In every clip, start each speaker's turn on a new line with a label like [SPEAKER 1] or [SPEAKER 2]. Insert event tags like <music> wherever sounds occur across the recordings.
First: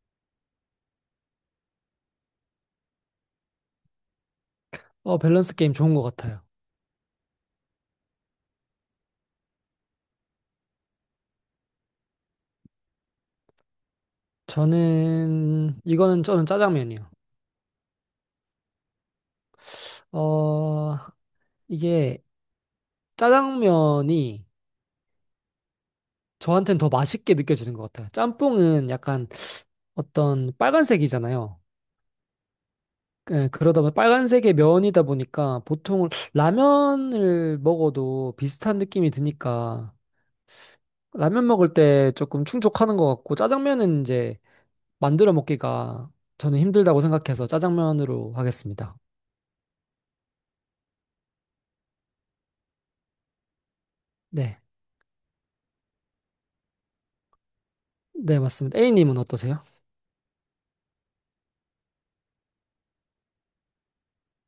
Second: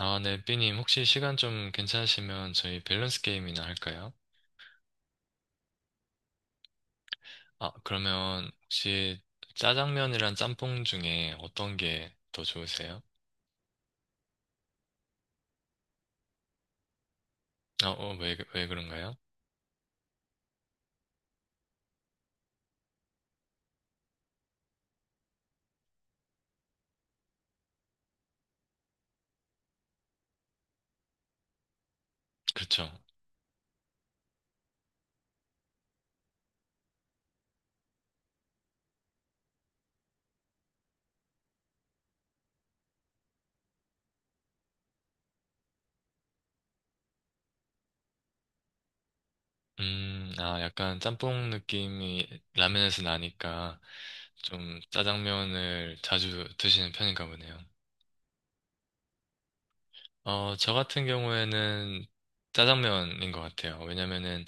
[SPEAKER 1] 아, 네, 삐님, 혹시 시간 좀 괜찮으시면 저희 밸런스 게임이나 할까요?
[SPEAKER 2] 밸런스 게임 좋은 것 같아요.
[SPEAKER 1] 아, 그러면 혹시 짜장면이랑 짬뽕 중에 어떤 게 더 좋으세요?
[SPEAKER 2] 이거는 저는 짜장면이요.
[SPEAKER 1] 아, 어, 왜 그런가요?
[SPEAKER 2] 어, 이게 짜장면이 저한테는 더 맛있게 느껴지는 것 같아요. 짬뽕은 약간 어떤 빨간색이잖아요.
[SPEAKER 1] 그렇죠.
[SPEAKER 2] 예, 그러다 보니 빨간색의 면이다 보니까 보통 라면을 먹어도 비슷한 느낌이 드니까 라면 먹을 때 조금 충족하는 것 같고 짜장면은 이제 만들어 먹기가 저는 힘들다고 생각해서 짜장면으로 하겠습니다.
[SPEAKER 1] 아, 약간 짬뽕 느낌이 라면에서 나니까
[SPEAKER 2] 네.
[SPEAKER 1] 좀 짜장면을 자주 드시는 편인가 보네요.
[SPEAKER 2] 네, 맞습니다. A님은 어떠세요?
[SPEAKER 1] 어, 저 같은 경우에는 짜장면인 것 같아요. 왜냐면은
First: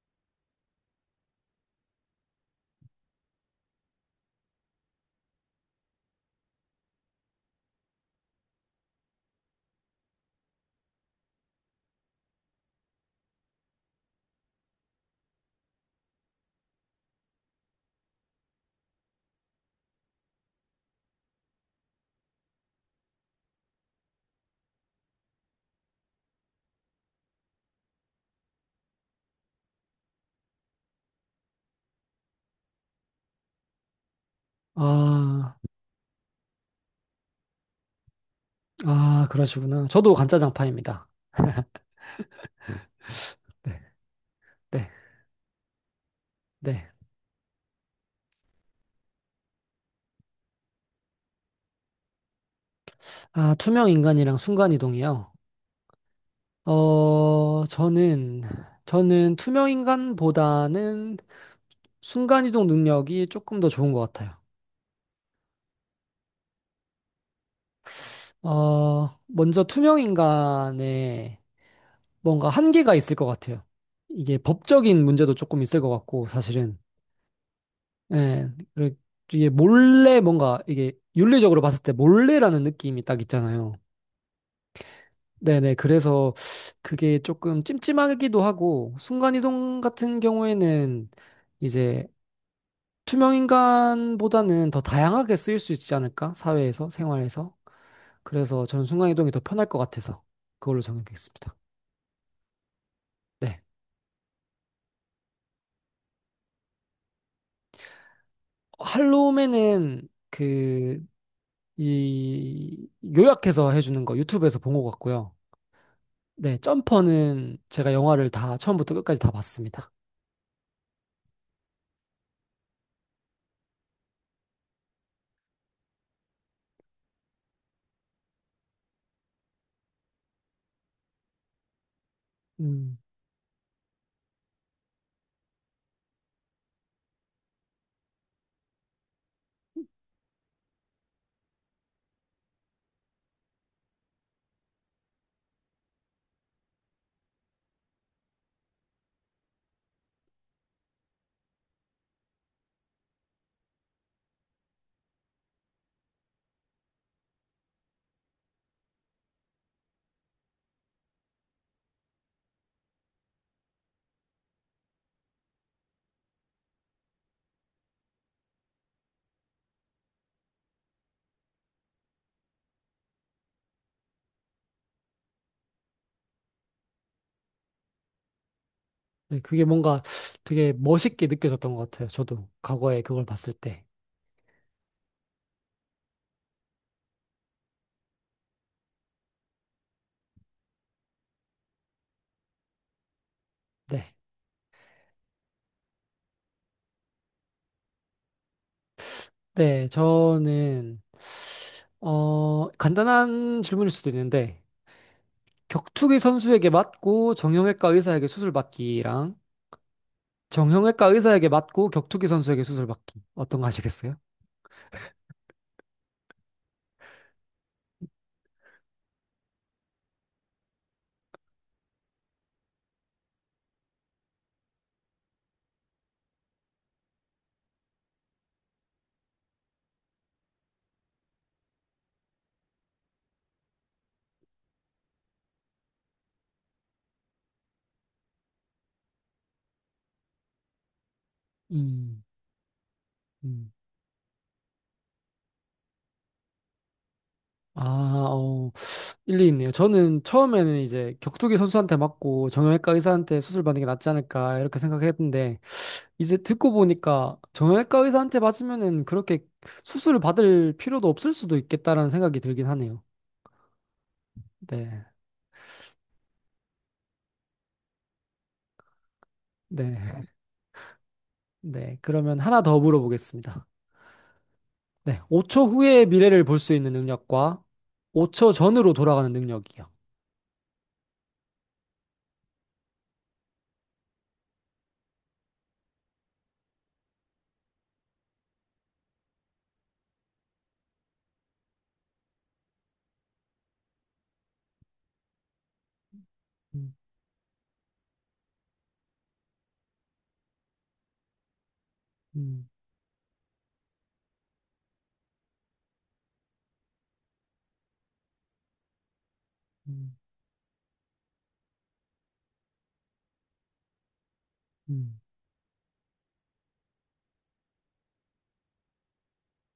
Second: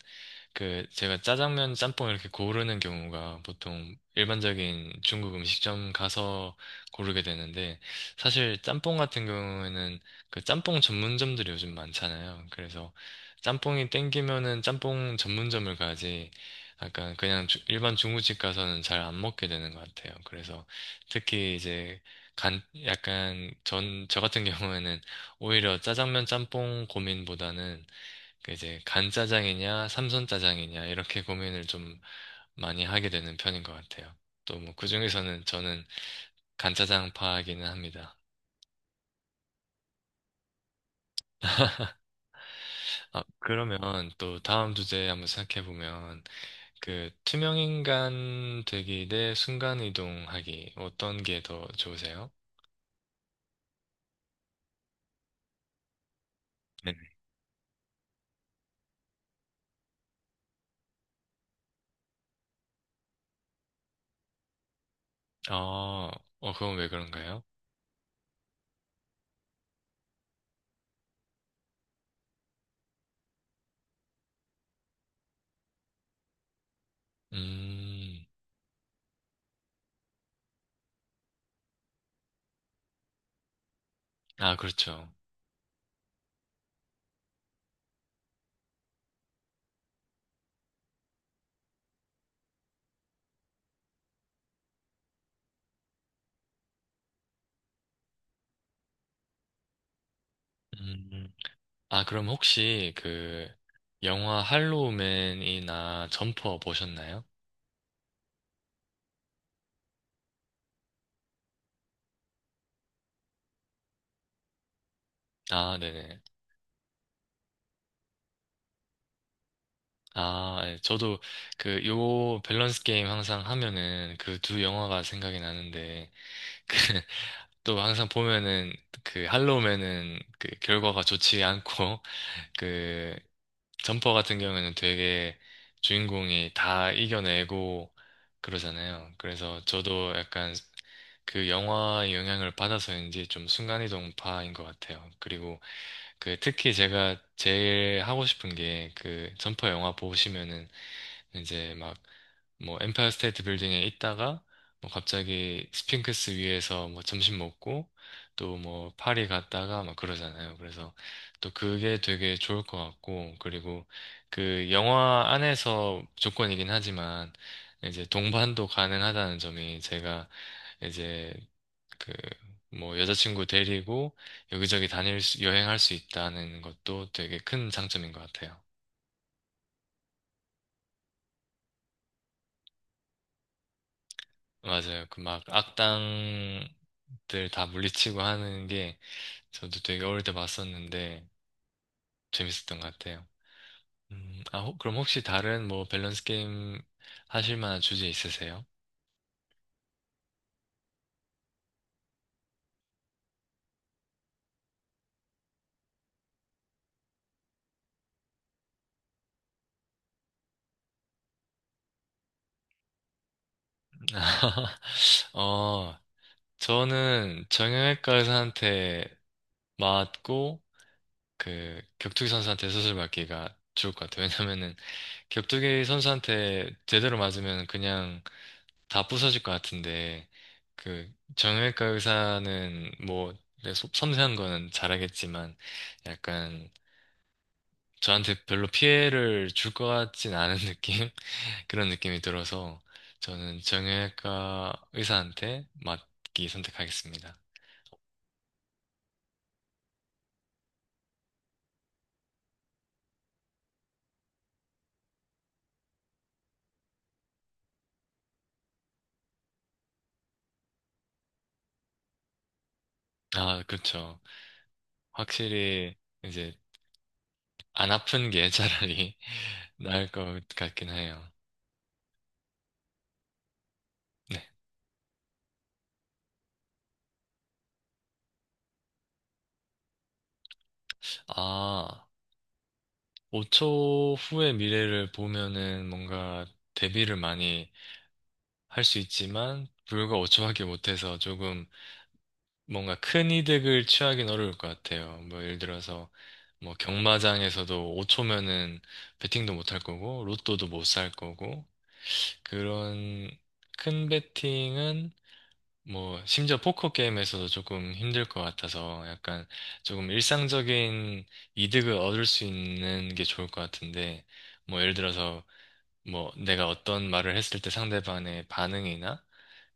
[SPEAKER 1] 그 제가 짜장면, 짬뽕 이렇게 고르는 경우가 보통 일반적인 중국 음식점 가서 고르게 되는데, 사실 짬뽕 같은 경우에는 그 짬뽕 전문점들이 요즘 많잖아요. 그래서 짬뽕이 땡기면은 짬뽕 전문점을 가지, 약간 그냥 일반 중국집 가서는 잘 안 먹게 되는 것 같아요. 그래서 특히 이제 간 약간 전 저 같은 경우에는 오히려 짜장면 짬뽕 고민보다는 그 이제 간짜장이냐, 삼선짜장이냐, 이렇게 고민을 좀 많이 하게 되는 편인 것 같아요. 또 뭐 그중에서는
[SPEAKER 2] 아,
[SPEAKER 1] 저는 간짜장파이기는 합니다.
[SPEAKER 2] 아, 그러시구나. 저도 간짜장파입니다.
[SPEAKER 1] <laughs> 아, 그러면 또 다음
[SPEAKER 2] 네,
[SPEAKER 1] 주제에 한번 생각해 보면
[SPEAKER 2] 네.
[SPEAKER 1] 그 투명인간 되기 대 순간이동하기 어떤 게 더 좋으세요?
[SPEAKER 2] 아, 투명인간이랑 순간이동이요.
[SPEAKER 1] 네.
[SPEAKER 2] 어, 저는, 저는 투명인간보다는 순간이동 능력이 조금 더 좋은 것 같아요.
[SPEAKER 1] 어, 어, 그건 왜 그런가요?
[SPEAKER 2] 먼저 투명인간에 뭔가 한계가 있을 것 같아요. 이게 법적인 문제도 조금 있을 것 같고, 사실은.
[SPEAKER 1] 음,
[SPEAKER 2] 예, 그리고 이게 몰래 뭔가 이게 윤리적으로 봤을 때 몰래라는 느낌이 딱 있잖아요.
[SPEAKER 1] 아, 그렇죠.
[SPEAKER 2] 네네. 그래서 그게 조금 찜찜하기도 하고, 순간이동 같은 경우에는 이제 투명인간보다는 더 다양하게 쓰일 수 있지 않을까? 사회에서, 생활에서. 그래서 저는 순간이동이 더 편할 것 같아서 그걸로
[SPEAKER 1] 음.
[SPEAKER 2] 정했겠습니다.
[SPEAKER 1] 아, 그럼 혹시 그
[SPEAKER 2] 네.
[SPEAKER 1] 영화 할로우맨이나 점퍼 보셨나요?
[SPEAKER 2] 할로우맨은 요약해서 해주는 거 유튜브에서 본 것 같고요.
[SPEAKER 1] 아, 네네.
[SPEAKER 2] 네. 점퍼는 제가 영화를 다 처음부터 끝까지 다 봤습니다.
[SPEAKER 1] 아, 예, 저도 그 요 밸런스 게임 항상 하면은 그 두 영화가 생각이 나는데, 또 항상 보면은 그 할로우맨은 그 결과가 좋지 않고 <laughs>
[SPEAKER 2] 음.
[SPEAKER 1] 그 점퍼 같은 경우에는 되게 주인공이 다 이겨내고 그러잖아요. 그래서 저도 약간 그 영화의 영향을 받아서인지 좀 순간이동파인 것 같아요. 그리고 그 특히 제가 제일 하고 싶은 게, 그 점퍼 영화 보시면은 이제 막 뭐 엠파이어 스테이트 빌딩에 있다가 뭐 갑자기 스핑크스 위에서 뭐 점심 먹고 또 뭐 파리 갔다가 막 그러잖아요. 그래서 또 그게 되게 좋을 것 같고, 그리고 그 영화 안에서 조건이긴 하지만 이제 동반도 가능하다는 점이, 제가 이제 그 뭐 여자친구 데리고 여기저기 다닐 수, 여행할 수 있다는 것도 되게 큰 장점인 것 같아요.
[SPEAKER 2] 네, 그게 뭔가 되게 멋있게 느껴졌던 것 같아요. 저도 과거에 그걸 봤을 때.
[SPEAKER 1] 맞아요. 그 막 악당 들 다 물리치고 하는 게, 저도 되게 어릴 때 봤었는데 재밌었던 것 같아요.
[SPEAKER 2] 네.
[SPEAKER 1] 아, 그럼 혹시 다른 뭐 밸런스 게임 하실 만한 주제 있으세요?
[SPEAKER 2] 네, 간단한 질문일 수도 있는데, 격투기 선수에게 맞고 정형외과 의사에게 수술 받기랑 정형외과 의사에게 맞고 격투기 선수에게 수술 받기. 어떤 거 하시겠어요?
[SPEAKER 1] <laughs> 어, 저는 정형외과 의사한테 맞고 그 격투기 선수한테 수술 받기가 좋을 것 같아요. 왜냐면은 격투기 선수한테 제대로 맞으면 그냥 다 부서질 것 같은데, 그, 정형외과 의사는 뭐, 네, 소- 섬세한 거는 잘하겠지만, 약간, 저한테 별로 피해를 줄 것 같진 않은 <laughs> 느낌? 그런 느낌이
[SPEAKER 2] 음,
[SPEAKER 1] 들어서, 저는
[SPEAKER 2] 음.
[SPEAKER 1] 정형외과 의사한테 맡기 선택하겠습니다.
[SPEAKER 2] 아, 어, 일리 있네요. 저는 처음에는 이제 격투기 선수한테 맞고 정형외과 의사한테 수술 받는 게 낫지 않을까 이렇게 생각했는데, 이제 듣고 보니까 정형외과 의사한테 맞으면은 그렇게 수술을 받을 필요도 없을 수도 있겠다라는 생각이 들긴 하네요.
[SPEAKER 1] 아, 그렇죠.
[SPEAKER 2] 네.
[SPEAKER 1] 확실히, 이제, 안 아픈 게 차라리 <laughs>
[SPEAKER 2] 네.
[SPEAKER 1] 나을 것
[SPEAKER 2] <laughs>
[SPEAKER 1] 같긴 해요.
[SPEAKER 2] 네. 그러면 하나 더 물어보겠습니다.
[SPEAKER 1] 네.
[SPEAKER 2] 네. 5초 후의 미래를 볼 수 있는 능력과 5초 전으로 돌아가는 능력이요.
[SPEAKER 1] 아. 5초 후의 미래를 보면은 뭔가 대비를 많이 할 수 있지만, 불과 5초밖에 못해서 조금 뭔가 큰 이득을 취하기는 어려울 것 같아요. 뭐 예를 들어서 뭐
[SPEAKER 2] 음,
[SPEAKER 1] 경마장에서도 5초면은 베팅도 못할 거고 로또도 못 살 거고,
[SPEAKER 2] 음,
[SPEAKER 1] 그런 큰 베팅은 뭐 심지어 포커 게임에서도 조금 힘들 것 같아서, 약간 조금
[SPEAKER 2] 음,
[SPEAKER 1] 일상적인 이득을 얻을 수 있는 게 좋을 것 같은데, 뭐 예를
[SPEAKER 2] 음,
[SPEAKER 1] 들어서 뭐 내가 어떤 말을 했을 때 상대방의 반응이나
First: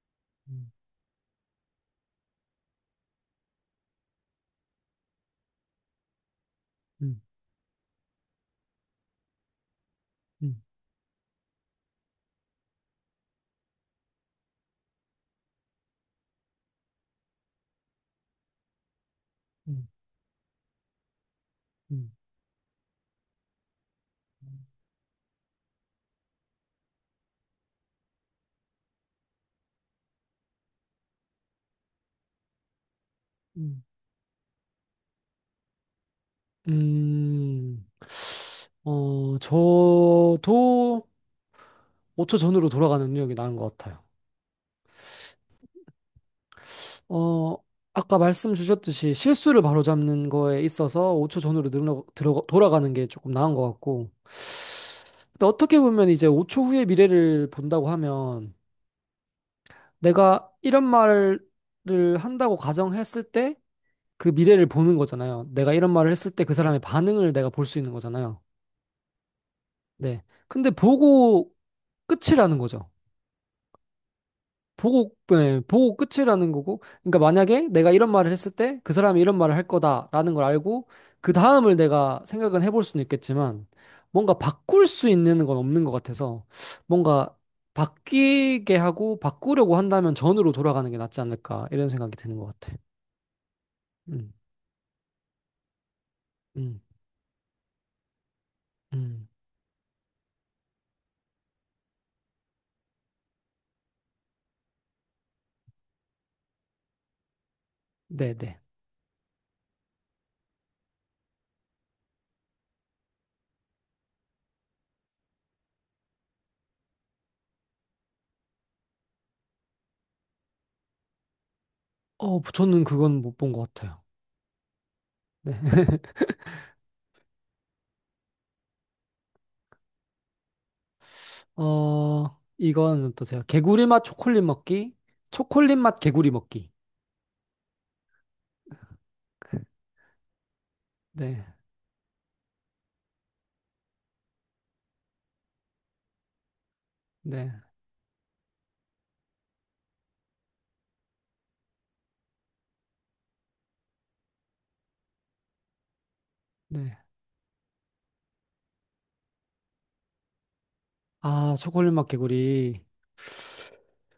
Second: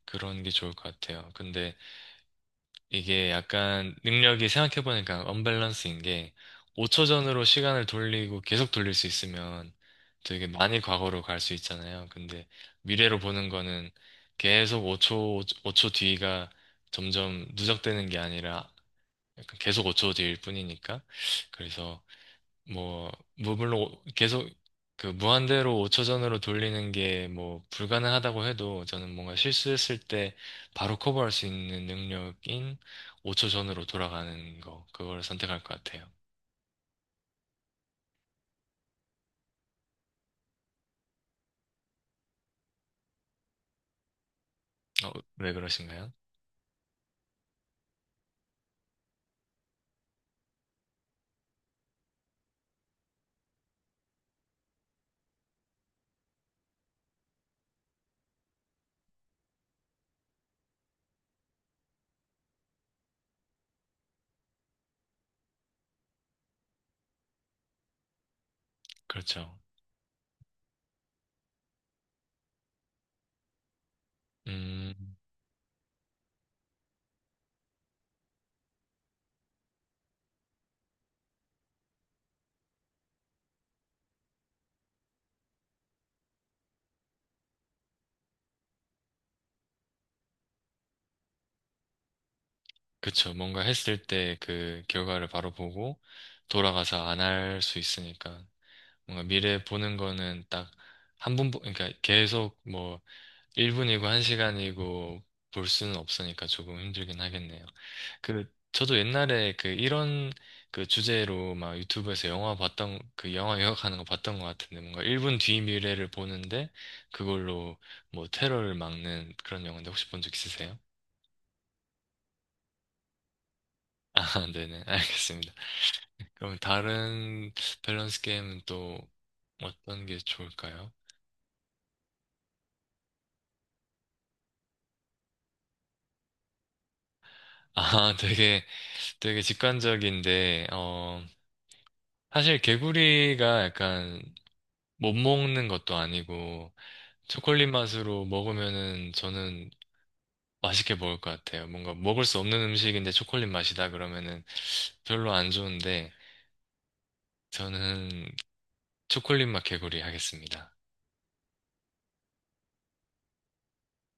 [SPEAKER 1] 그런 게
[SPEAKER 2] 음,
[SPEAKER 1] 좋을 것 같아요. 근데 이게 약간 능력이 생각해보니까 언밸런스인 게, 5초
[SPEAKER 2] 음,
[SPEAKER 1] 전으로 시간을 돌리고 계속 돌릴 수 있으면 되게
[SPEAKER 2] 음,
[SPEAKER 1] 많이 과거로 갈 수 있잖아요. 근데 미래로 보는 거는 계속 5초, 5초 뒤가 점점 누적되는 게 아니라 약간 계속
[SPEAKER 2] 음,
[SPEAKER 1] 5초 뒤일 뿐이니까. 그래서
[SPEAKER 2] 음,
[SPEAKER 1] 뭐, 뭐 물론 계속 그 무한대로 5초 전으로 돌리는 게 뭐 불가능하다고 해도, 저는 뭔가 실수했을 때 바로 커버할 수 있는 능력인 5초
[SPEAKER 2] 음.
[SPEAKER 1] 전으로 돌아가는 거, 그걸 선택할 것 같아요.
[SPEAKER 2] 음, 저도 5초 전으로 돌아가는 능력이 나은 것 같아요.
[SPEAKER 1] 어, 왜 그러신가요?
[SPEAKER 2] 어, 아까 말씀 주셨듯이 실수를 바로잡는 거에 있어서 5초 전으로 돌아가는 게 조금 나은 것 같고. 근데 어떻게 보면 이제 5초 후의 미래를 본다고 하면 내가 이런 말을 한다고 가정했을 때 그 미래를 보는 거잖아요. 내가 이런 말을 했을 때 그 사람의 반응을 내가 볼 수 있는 거잖아요.
[SPEAKER 1] 그렇죠.
[SPEAKER 2] 네. 근데 보고 끝이라는 거죠.
[SPEAKER 1] 음,
[SPEAKER 2] 보고, 네, 보고 끝이라는 거고. 그러니까 만약에 내가 이런 말을 했을 때 그 사람이 이런 말을 할 거다라는 걸 알고 그 다음을 내가 생각은 해볼 수는 있겠지만 뭔가 바꿀 수 있는 건 없는 것 같아서 뭔가 바뀌게 하고 바꾸려고 한다면 전으로 돌아가는 게 낫지 않을까 이런 생각이 드는 것 같아.
[SPEAKER 1] 그쵸. 뭔가 했을
[SPEAKER 2] 음,
[SPEAKER 1] 때 그 결과를 바로 보고
[SPEAKER 2] 음,
[SPEAKER 1] 돌아가서 안 할 수 있으니까. 뭔가
[SPEAKER 2] 음.
[SPEAKER 1] 미래 보는 거는 딱 한 번, 그러니까 계속 뭐 1분이고 1시간이고 볼 수는 없으니까 조금 힘들긴 하겠네요. 그
[SPEAKER 2] 네네.
[SPEAKER 1] 저도 옛날에 그 이런 그 주제로 막 유튜브에서 영화 봤던, 그 영화 요약하는 거 봤던 것 같은데, 뭔가 1분 뒤 미래를 보는데 그걸로 뭐 테러를 막는 그런 영화인데 혹시 본 적 있으세요?
[SPEAKER 2] 저는 그건 못 본 것 같아요.
[SPEAKER 1] <laughs> 아, 네네. 알겠습니다.
[SPEAKER 2] 네. <laughs>
[SPEAKER 1] 그럼 다른 밸런스 게임은 또 어떤 게 좋을까요?
[SPEAKER 2] 이건 어떠세요? 개구리 맛 초콜릿 먹기, 초콜릿 맛 개구리 먹기.
[SPEAKER 1] 아, <laughs> 되게, 되게 직관적인데, 어,
[SPEAKER 2] 네.
[SPEAKER 1] 사실 개구리가 약간 못 먹는 것도 아니고,
[SPEAKER 2] 네,
[SPEAKER 1] 초콜릿 맛으로 먹으면은 저는 맛있게 먹을 것 같아요. 뭔가 먹을 수 없는 음식인데 초콜릿 맛이다 그러면은 별로 안 좋은데,
[SPEAKER 2] 네.
[SPEAKER 1] 저는 초콜릿 맛 개구리 하겠습니다.
[SPEAKER 2] 아, 초콜릿 맛 개구리.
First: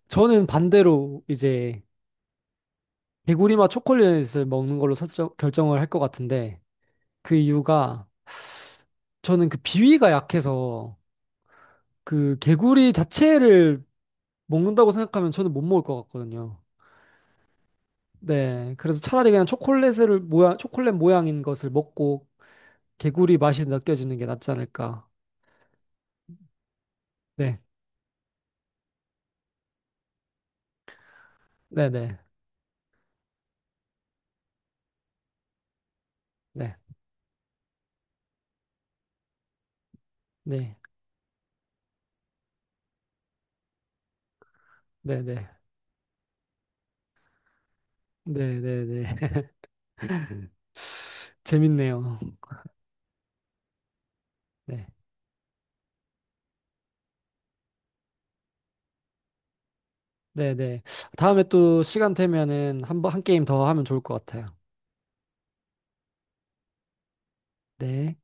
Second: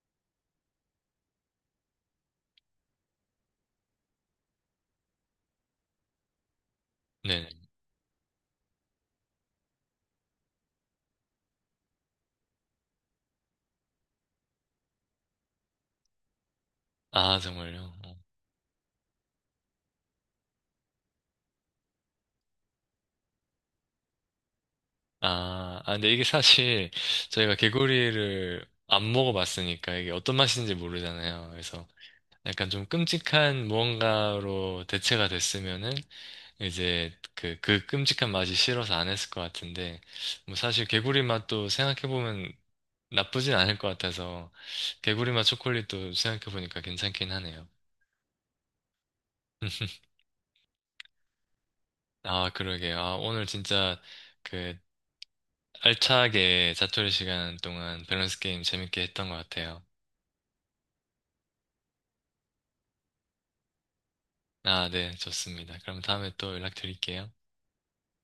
[SPEAKER 2] 저는 반대로 이제 개구리 맛 초콜릿을 먹는 걸로 결정을 할 것 같은데 그
[SPEAKER 1] 네.
[SPEAKER 2] 이유가 저는 그 비위가 약해서 그 개구리 자체를 먹는다고 생각하면 저는 못 먹을 것 같거든요.
[SPEAKER 1] 아, 정말요? 어.
[SPEAKER 2] 네, 그래서 차라리 그냥 초콜릿 모양인 것을 먹고 개구리 맛이 느껴지는 게 낫지 않을까.
[SPEAKER 1] 아, 근데 이게 사실 저희가
[SPEAKER 2] 네,
[SPEAKER 1] 개구리를 안 먹어봤으니까 이게 어떤 맛인지 모르잖아요. 그래서
[SPEAKER 2] 네, 네,
[SPEAKER 1] 약간 좀 끔찍한 무언가로 대체가 됐으면은
[SPEAKER 2] 네,
[SPEAKER 1] 이제 그, 그 끔찍한 맛이 싫어서 안 했을 것 같은데, 뭐
[SPEAKER 2] 네,
[SPEAKER 1] 사실 개구리 맛도 생각해보면 나쁘진 않을 것 같아서,
[SPEAKER 2] 네,
[SPEAKER 1] 개구리 맛
[SPEAKER 2] 네,
[SPEAKER 1] 초콜릿도 생각해보니까 괜찮긴 하네요.
[SPEAKER 2] 네, 네, 네.
[SPEAKER 1] <laughs>
[SPEAKER 2] <laughs> 재밌네요.
[SPEAKER 1] 아, 그러게요. 아, 오늘 진짜 그
[SPEAKER 2] 네.
[SPEAKER 1] 알차게 자투리 시간 동안 밸런스 게임 재밌게 했던 것 같아요.
[SPEAKER 2] 네네. 다음에 또 시간 되면은 한 게임 더 하면 좋을 것 같아요.
[SPEAKER 1] 아, 네, 좋습니다. 그럼 다음에 또 연락드릴게요.
[SPEAKER 2] 네.